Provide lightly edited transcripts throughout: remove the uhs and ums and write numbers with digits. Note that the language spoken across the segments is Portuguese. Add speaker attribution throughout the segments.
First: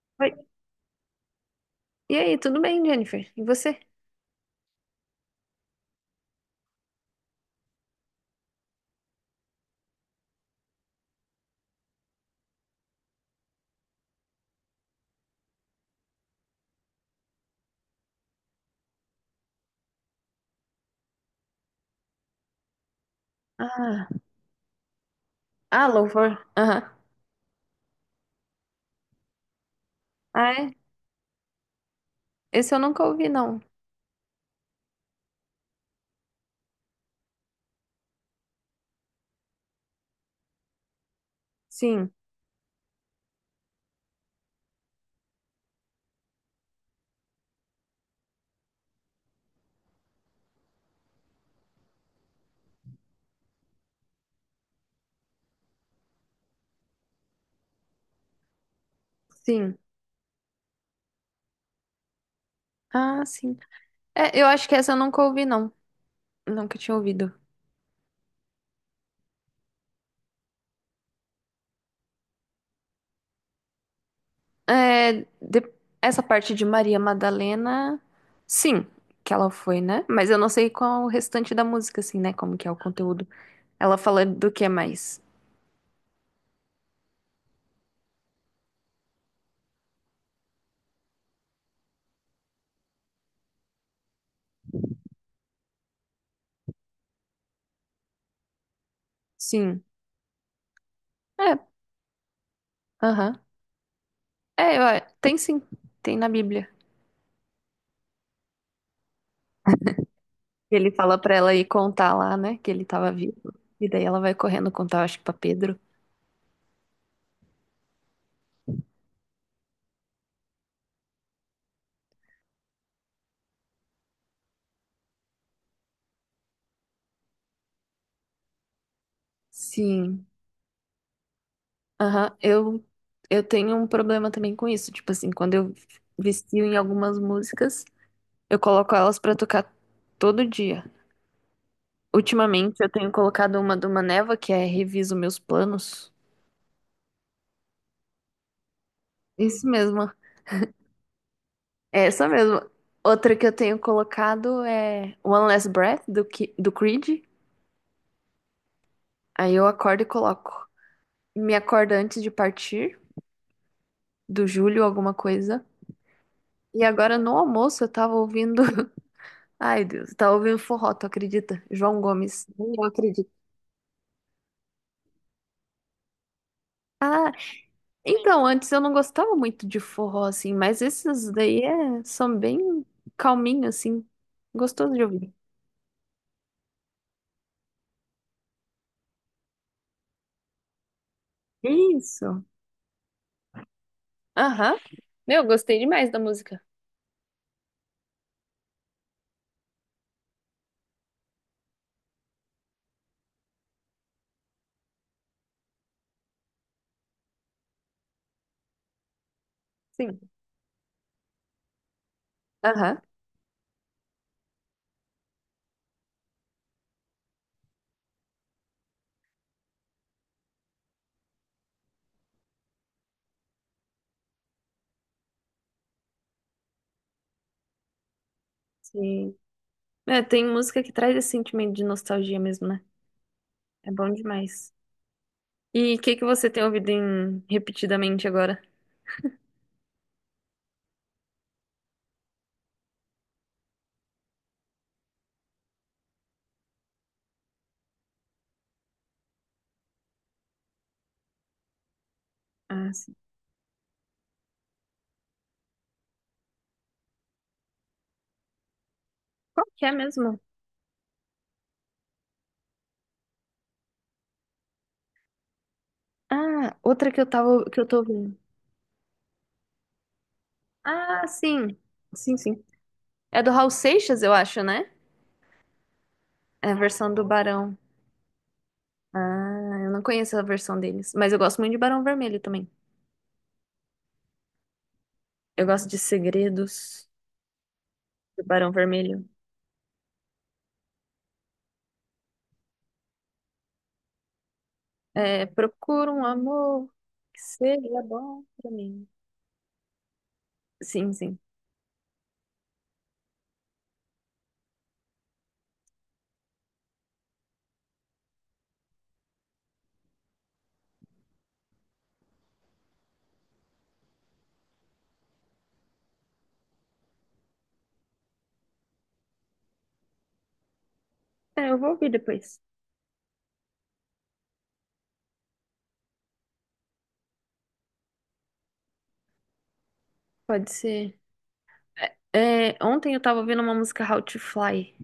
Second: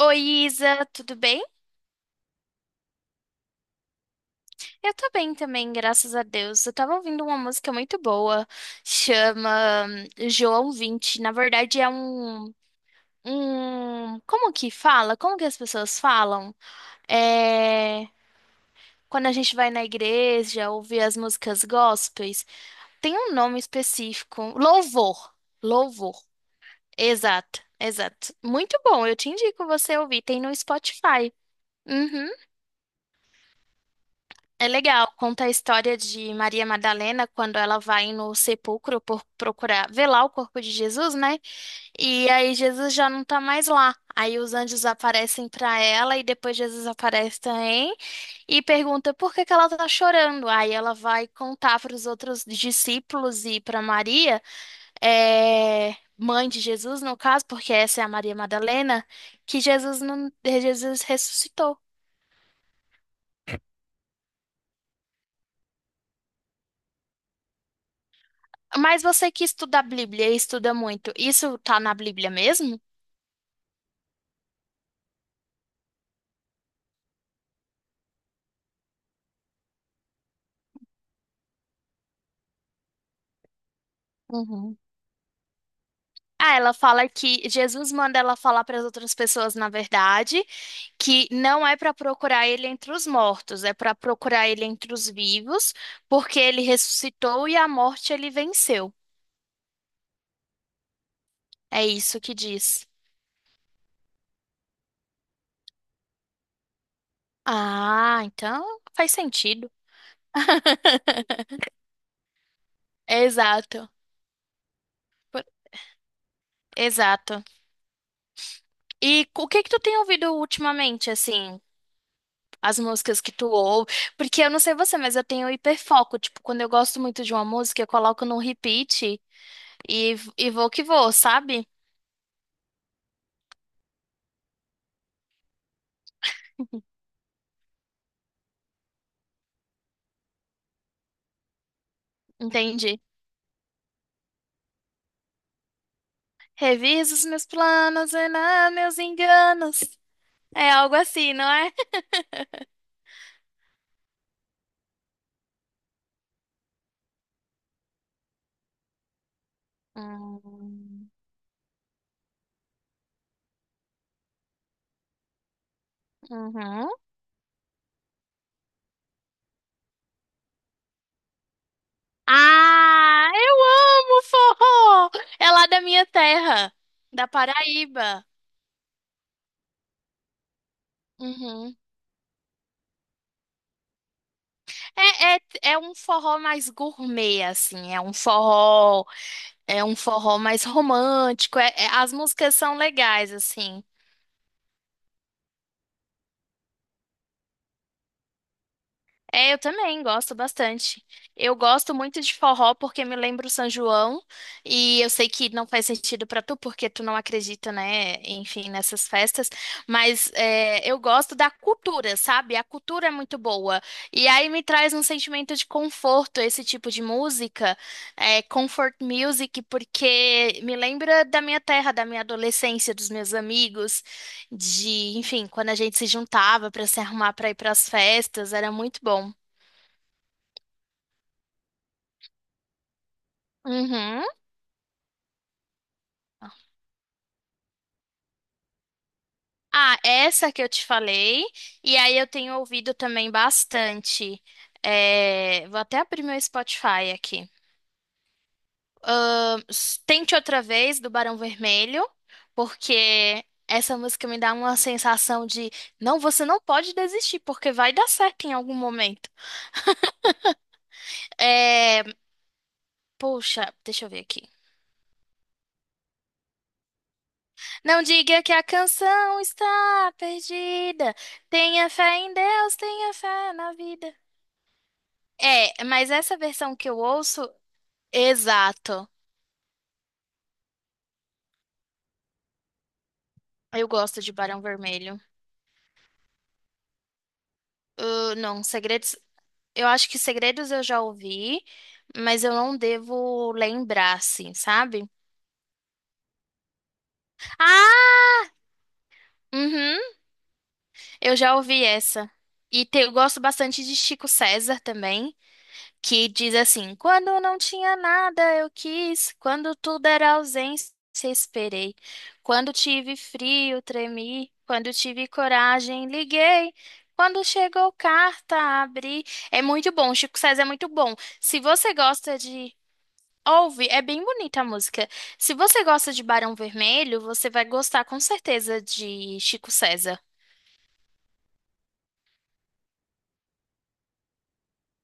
Speaker 1: Oi,
Speaker 2: Oi.
Speaker 1: Isa, tudo bem?
Speaker 2: E aí, tudo bem, Jennifer? E você?
Speaker 1: Eu tô bem também, graças a Deus. Eu tava ouvindo uma música muito boa, chama João 20. Na verdade, é um. Como que fala? Como que as pessoas falam? É. Quando a gente vai na igreja ouvir as músicas gospels, tem um nome
Speaker 2: Ah,
Speaker 1: específico. Louvor.
Speaker 2: ah,
Speaker 1: Louvor.
Speaker 2: louvor. Aham.
Speaker 1: Exato, exato. Muito bom, eu te indico você ouvir. Tem
Speaker 2: Ah,
Speaker 1: no
Speaker 2: é?
Speaker 1: Spotify. Uhum.
Speaker 2: Esse eu nunca ouvi, não.
Speaker 1: É legal, conta a história de Maria Madalena quando ela vai no sepulcro por procurar velar o corpo de Jesus, né?
Speaker 2: Sim,
Speaker 1: E aí Jesus já não tá mais lá. Aí os anjos aparecem pra ela e depois Jesus aparece também e pergunta por que que ela tá chorando. Aí ela vai contar para os outros discípulos e para Maria, é, mãe de Jesus no caso, porque essa é a Maria Madalena, que
Speaker 2: sim.
Speaker 1: Jesus não, Jesus ressuscitou.
Speaker 2: Ah, sim. É, eu acho que essa eu nunca ouvi, não. Nunca tinha ouvido.
Speaker 1: Mas você que estuda a Bíblia e estuda muito, isso tá na Bíblia mesmo?
Speaker 2: É, de- Essa parte de Maria Madalena, sim, que ela foi, né? Mas eu não sei qual o restante da música, assim, né? Como que é o conteúdo. Ela fala do que
Speaker 1: Uhum.
Speaker 2: mais?
Speaker 1: Ah, ela fala que Jesus manda ela falar para as outras pessoas, na verdade, que não é para procurar ele entre os mortos, é para procurar ele entre os vivos, porque ele ressuscitou e a morte ele venceu.
Speaker 2: Sim. É,
Speaker 1: É isso que diz.
Speaker 2: aham. Tem sim. Tem na Bíblia.
Speaker 1: Ah, então faz sentido.
Speaker 2: Ele fala pra ela ir contar lá, né, que ele tava vivo. E
Speaker 1: Exato.
Speaker 2: daí ela vai correndo contar, acho que pra
Speaker 1: Por-
Speaker 2: Pedro.
Speaker 1: Exato. E o que que tu tem ouvido ultimamente, assim? As músicas que tu ouve. Porque eu não sei você, mas eu tenho hiperfoco. Tipo, quando eu gosto muito de uma música, eu coloco no repeat e,
Speaker 2: Sim.
Speaker 1: vou que vou, sabe?
Speaker 2: Aham. Eu tenho um problema também com isso. Tipo assim, quando eu vistio em algumas músicas, eu coloco elas pra tocar todo dia. Ultimamente eu
Speaker 1: Entende?
Speaker 2: tenho colocado uma do Maneva, que é Reviso Meus Planos.
Speaker 1: Reviso os meus planos e não meus
Speaker 2: Isso
Speaker 1: enganos.
Speaker 2: mesmo.
Speaker 1: É algo assim, não é?
Speaker 2: É essa mesmo. Outra que eu tenho colocado é One Last Breath, do Creed. Aí eu acordo e coloco.
Speaker 1: Hum,
Speaker 2: Me acorda antes de partir, do Júlio, alguma coisa. E
Speaker 1: uhum.
Speaker 2: agora no almoço eu tava ouvindo. Ai, Deus, eu tava ouvindo forró, tu acredita? João Gomes. Nem eu acredito.
Speaker 1: Ah, eu amo forró! É lá da minha terra, da
Speaker 2: Ah,
Speaker 1: Paraíba.
Speaker 2: então, antes eu não gostava muito de forró, assim, mas esses daí
Speaker 1: Uhum.
Speaker 2: é, são bem calminhos, assim. Gostoso de ouvir.
Speaker 1: É, é, é um forró mais gourmet, assim. É um forró. É um forró mais romântico. As
Speaker 2: Isso.
Speaker 1: músicas são legais, assim.
Speaker 2: Aham. Meu, gostei demais da música.
Speaker 1: É, eu também gosto bastante. Eu gosto muito de forró porque me lembra o São João. E eu sei que não faz sentido pra tu, porque tu não acredita, né? Enfim, nessas festas.
Speaker 2: Sim.
Speaker 1: Mas é, eu gosto da cultura, sabe? A
Speaker 2: Aham.
Speaker 1: cultura é muito boa. E aí me traz um sentimento de conforto esse tipo de música. É, comfort music, porque me lembra da minha terra, da minha adolescência, dos meus amigos. De, enfim, quando a gente se juntava para se arrumar para ir para as festas, era muito bom.
Speaker 2: Sim. É, tem música que traz esse sentimento de nostalgia mesmo, né? É bom
Speaker 1: Uhum.
Speaker 2: demais. E o que que você tem ouvido em repetidamente agora?
Speaker 1: Ah, essa que eu te falei, e aí eu tenho ouvido também bastante. É, vou até abrir meu Spotify aqui. Tente Outra Vez, do Barão Vermelho,
Speaker 2: Ah, sim.
Speaker 1: porque essa música me dá uma sensação de não, você não pode desistir, porque vai dar certo em algum momento.
Speaker 2: Qual que é mesmo?
Speaker 1: É, poxa, deixa eu ver aqui.
Speaker 2: Ah, outra que eu tava, que eu tô
Speaker 1: Não
Speaker 2: vendo.
Speaker 1: diga que a canção está perdida.
Speaker 2: Ah, sim.
Speaker 1: Tenha fé em
Speaker 2: Sim, sim.
Speaker 1: Deus, tenha
Speaker 2: É do
Speaker 1: fé
Speaker 2: Raul
Speaker 1: na vida.
Speaker 2: Seixas, eu acho, né?
Speaker 1: É, mas essa
Speaker 2: É a
Speaker 1: versão que eu
Speaker 2: versão do
Speaker 1: ouço,
Speaker 2: Barão.
Speaker 1: exato.
Speaker 2: Ah, eu não conheço a versão deles, mas eu gosto muito de Barão Vermelho também.
Speaker 1: Eu gosto de Barão Vermelho.
Speaker 2: Eu gosto de Segredos do
Speaker 1: Não,
Speaker 2: Barão
Speaker 1: Segredos.
Speaker 2: Vermelho.
Speaker 1: Eu acho que Segredos eu já ouvi, mas eu não devo lembrar, assim, sabe?
Speaker 2: É, procura um amor que seja
Speaker 1: Ah,
Speaker 2: bom pra mim.
Speaker 1: uhum,
Speaker 2: Sim,
Speaker 1: eu
Speaker 2: sim.
Speaker 1: já ouvi essa. Eu gosto bastante de Chico César também. Que diz assim: Quando não tinha nada, eu quis, quando tudo era ausência, esperei. Quando tive frio, tremi. Quando tive coragem, liguei. Quando chegou carta, abri. É muito bom, Chico César é muito bom. Se
Speaker 2: É, eu vou
Speaker 1: você
Speaker 2: ouvir
Speaker 1: gosta
Speaker 2: depois.
Speaker 1: de. Ouve, é bem bonita a música. Se você gosta de Barão Vermelho, você vai gostar com certeza de Chico César.
Speaker 2: Pode ser. Ontem eu tava ouvindo uma música How to Fly,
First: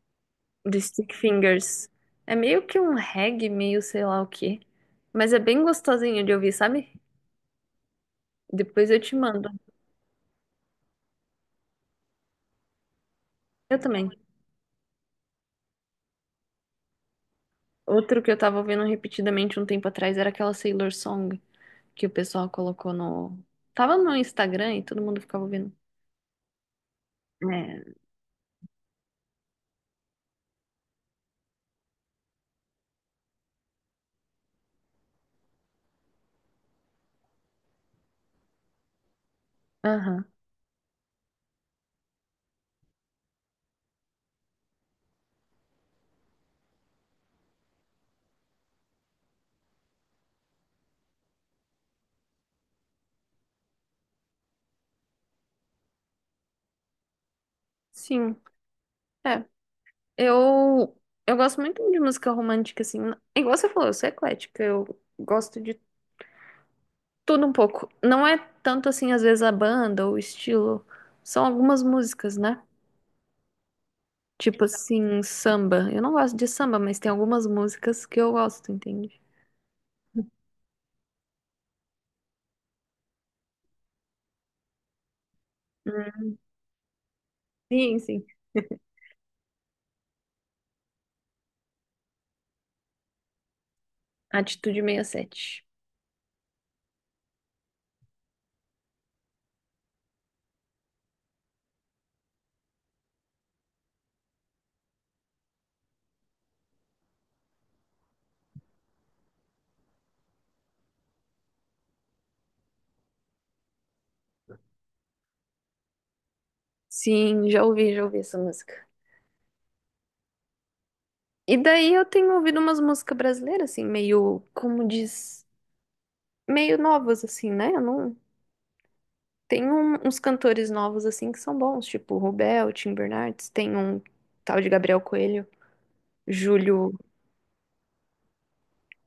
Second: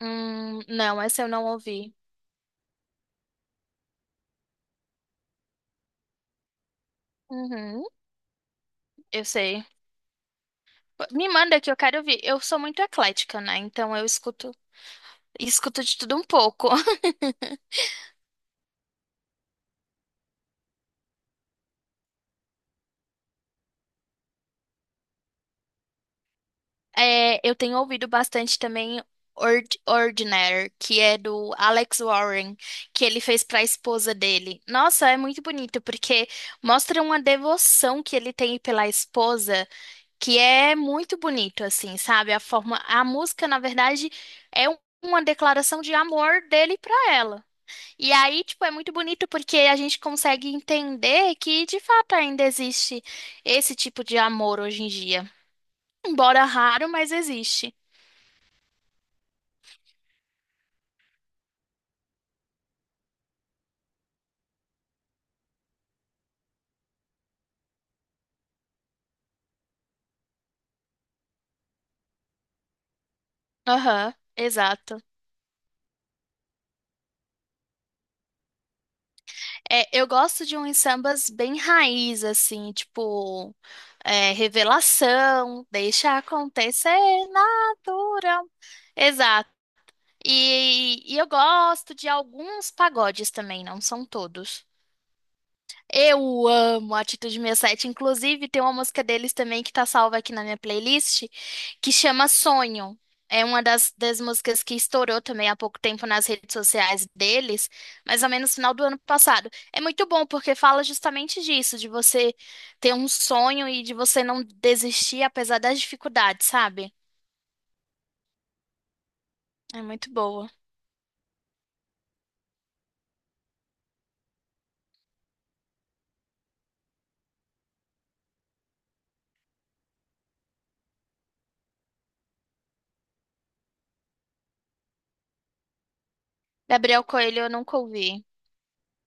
Speaker 2: do
Speaker 1: Não,
Speaker 2: Stick
Speaker 1: essa eu não
Speaker 2: Fingers.
Speaker 1: ouvi.
Speaker 2: É meio que um reggae, meio sei lá o quê. Mas é bem gostosinho de ouvir, sabe?
Speaker 1: Uhum,
Speaker 2: Depois eu te
Speaker 1: eu
Speaker 2: mando.
Speaker 1: sei. Me manda que eu quero ouvir. Eu sou muito eclética, né?
Speaker 2: Eu
Speaker 1: Então eu
Speaker 2: também.
Speaker 1: escuto, escuto de tudo um pouco.
Speaker 2: Outro que eu tava ouvindo repetidamente um tempo atrás era aquela Sailor Song que o pessoal colocou no. Tava no Instagram e todo mundo ficava ouvindo.
Speaker 1: É, eu tenho
Speaker 2: É.
Speaker 1: ouvido bastante também Ordinary, que é do Alex Warren, que ele fez para a esposa dele. Nossa, é muito bonito porque mostra uma devoção que ele tem pela esposa,
Speaker 2: Aham.
Speaker 1: que é muito bonito assim, sabe? A forma, a música, na verdade, é um- uma declaração de amor dele para ela. E aí, tipo, é muito bonito porque a gente consegue entender que de fato ainda existe esse tipo de amor hoje em dia. Embora raro, mas existe.
Speaker 2: Sim. É. Eu. Eu gosto muito de música romântica, assim. É, igual você falou, eu sou eclética. Eu gosto de tudo um pouco. Não é tanto assim, às vezes, a banda ou o estilo. São algumas músicas, né?
Speaker 1: Aham,
Speaker 2: Tipo
Speaker 1: exato.
Speaker 2: assim, samba. Eu não gosto de samba, mas tem algumas músicas que eu gosto, entende?
Speaker 1: É, eu gosto de uns sambas bem raiz, assim, tipo, é, revelação, deixa
Speaker 2: Hum,
Speaker 1: acontecer
Speaker 2: Sim, sim.
Speaker 1: natural. Exato. E, eu gosto de alguns pagodes também, não são todos.
Speaker 2: Atitude 67.
Speaker 1: Eu amo a Atitude 67. Inclusive, tem uma música deles também que tá salva aqui na minha playlist, que chama Sonho. É uma das músicas que estourou também há pouco tempo nas redes sociais deles, mais ou menos no final do ano passado. É muito bom porque fala justamente disso, de você ter um sonho e de você não desistir apesar das dificuldades, sabe?
Speaker 2: Sim, já ouvi essa música.
Speaker 1: É muito boa.
Speaker 2: E daí eu tenho ouvido umas músicas brasileiras, assim, meio, como diz, meio novas, assim, né? Eu não. Tem uns cantores novos, assim, que são bons, tipo o Rubel, Tim Bernardes, tem um tal de Gabriel Coelho, Júlio.
Speaker 1: Gabriel Coelho eu nunca ouvi.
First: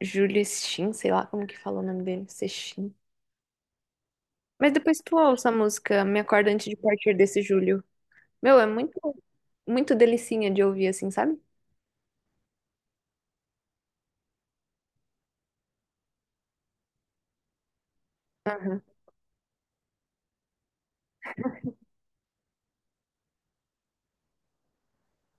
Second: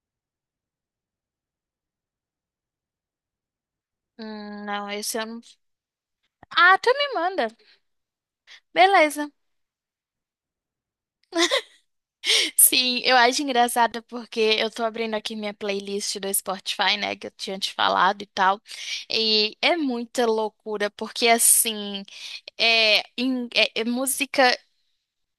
Speaker 2: Julius Shin, sei lá como que fala o nome dele, Sexin. Mas
Speaker 1: Não,
Speaker 2: depois tu
Speaker 1: esse eu não.
Speaker 2: ouça a música Me Acorda Antes de
Speaker 1: Ah, tu me
Speaker 2: Partir desse
Speaker 1: manda.
Speaker 2: Julho. Meu, é muito,
Speaker 1: Beleza.
Speaker 2: muito delicinha de ouvir assim, sabe?
Speaker 1: Sim, eu acho engraçado porque eu tô abrindo aqui minha playlist do Spotify, né, que eu tinha te falado e tal,
Speaker 2: Aham.
Speaker 1: e é muita loucura, porque assim, é, é música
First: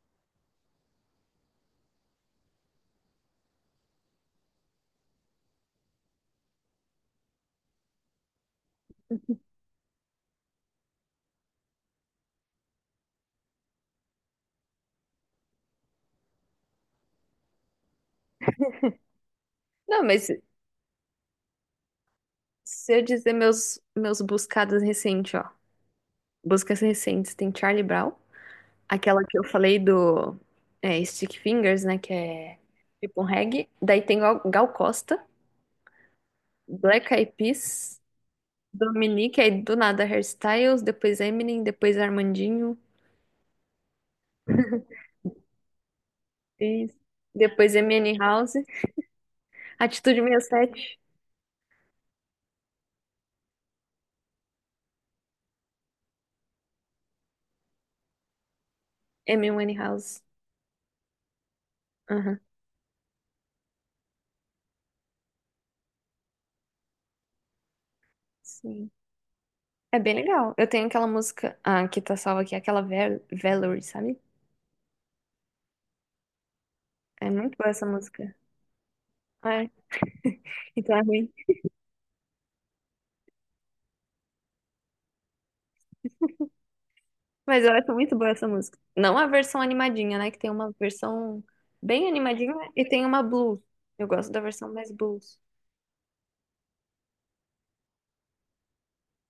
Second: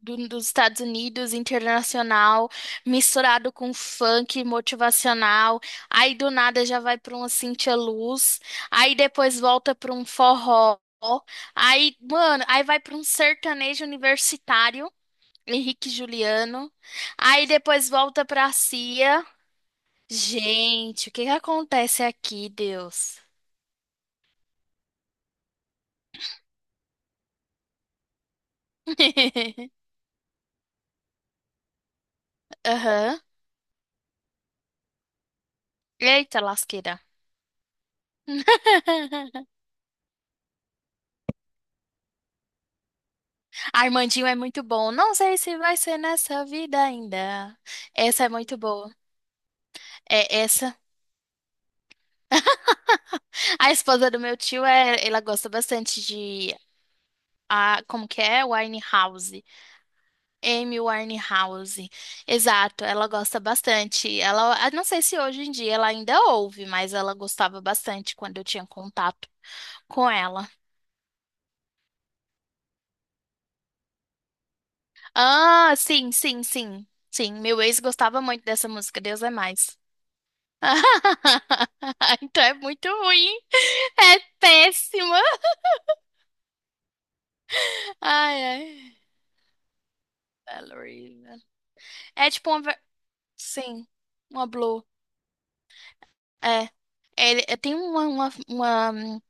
Speaker 1: dos Estados Unidos, internacional, misturado com funk motivacional, aí do nada já vai pra uma Cintia Luz, aí depois volta pra um forró, aí, mano, aí vai pra um sertanejo universitário, Henrique e Juliano. Aí depois volta pra CIA.
Speaker 2: Não, mas
Speaker 1: Gente, o que que acontece aqui,
Speaker 2: se eu
Speaker 1: Deus?
Speaker 2: dizer meus buscados recentes, ó. Buscas recentes, tem Charlie Brown, aquela que eu falei do, é, Stick Fingers, né, que é
Speaker 1: Aham.
Speaker 2: tipo um reggae. Daí tem Gal Costa,
Speaker 1: Eita, lasqueira.
Speaker 2: Black Eyed Peas, Dominique, aí do nada Hairstyles, depois Eminem, depois Armandinho.
Speaker 1: Armandinho é muito bom. Não sei se vai ser nessa vida
Speaker 2: Isso.
Speaker 1: ainda.
Speaker 2: Depois MN
Speaker 1: Essa é
Speaker 2: House.
Speaker 1: muito boa.
Speaker 2: Atitude sessenta
Speaker 1: É
Speaker 2: e
Speaker 1: essa.
Speaker 2: sete,
Speaker 1: A esposa do meu tio é, ela gosta bastante de a, como que é?
Speaker 2: M
Speaker 1: Winehouse.
Speaker 2: MN House.
Speaker 1: Amy Winehouse.
Speaker 2: Aham.
Speaker 1: Exato, ela gosta bastante. Ela, ah, não sei se hoje em dia ela ainda ouve, mas ela gostava bastante quando eu tinha
Speaker 2: Sim.
Speaker 1: contato
Speaker 2: É
Speaker 1: com
Speaker 2: bem
Speaker 1: ela.
Speaker 2: legal. Eu tenho aquela música. Ah, que tá salva aqui. Aquela Valerie, sabe?
Speaker 1: Ah, sim, sim, sim.
Speaker 2: É
Speaker 1: Sim,
Speaker 2: muito
Speaker 1: meu
Speaker 2: boa
Speaker 1: ex
Speaker 2: essa
Speaker 1: gostava
Speaker 2: música.
Speaker 1: muito dessa música, Deus é
Speaker 2: É.
Speaker 1: mais.
Speaker 2: Então é ruim.
Speaker 1: Então é muito ruim. É péssima.
Speaker 2: Mas eu acho muito boa
Speaker 1: Ai,
Speaker 2: essa
Speaker 1: ai.
Speaker 2: música. Não a versão animadinha, né? Que tem uma
Speaker 1: Ballerina.
Speaker 2: versão bem
Speaker 1: É tipo
Speaker 2: animadinha
Speaker 1: uma.
Speaker 2: e tem uma blues.
Speaker 1: Sim,
Speaker 2: Eu gosto da
Speaker 1: uma
Speaker 2: versão
Speaker 1: blue.
Speaker 2: mais blues.
Speaker 1: É. Ele, é, tem uma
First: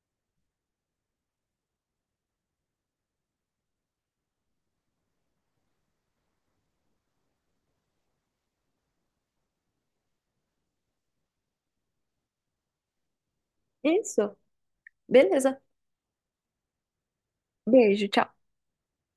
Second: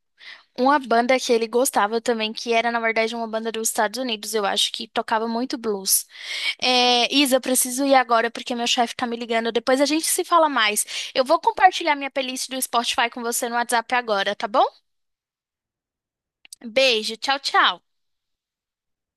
Speaker 1: Uma banda que ele gostava também, que era, na verdade, uma banda dos Estados Unidos, eu acho, que tocava muito blues. É, Isa, eu preciso ir agora porque meu chefe tá me ligando. Depois a gente se fala mais. Eu vou compartilhar minha playlist do Spotify com você no WhatsApp agora,
Speaker 2: Isso.
Speaker 1: tá bom?
Speaker 2: Beleza.
Speaker 1: Beijo, tchau, tchau.
Speaker 2: Beijo. Tchau.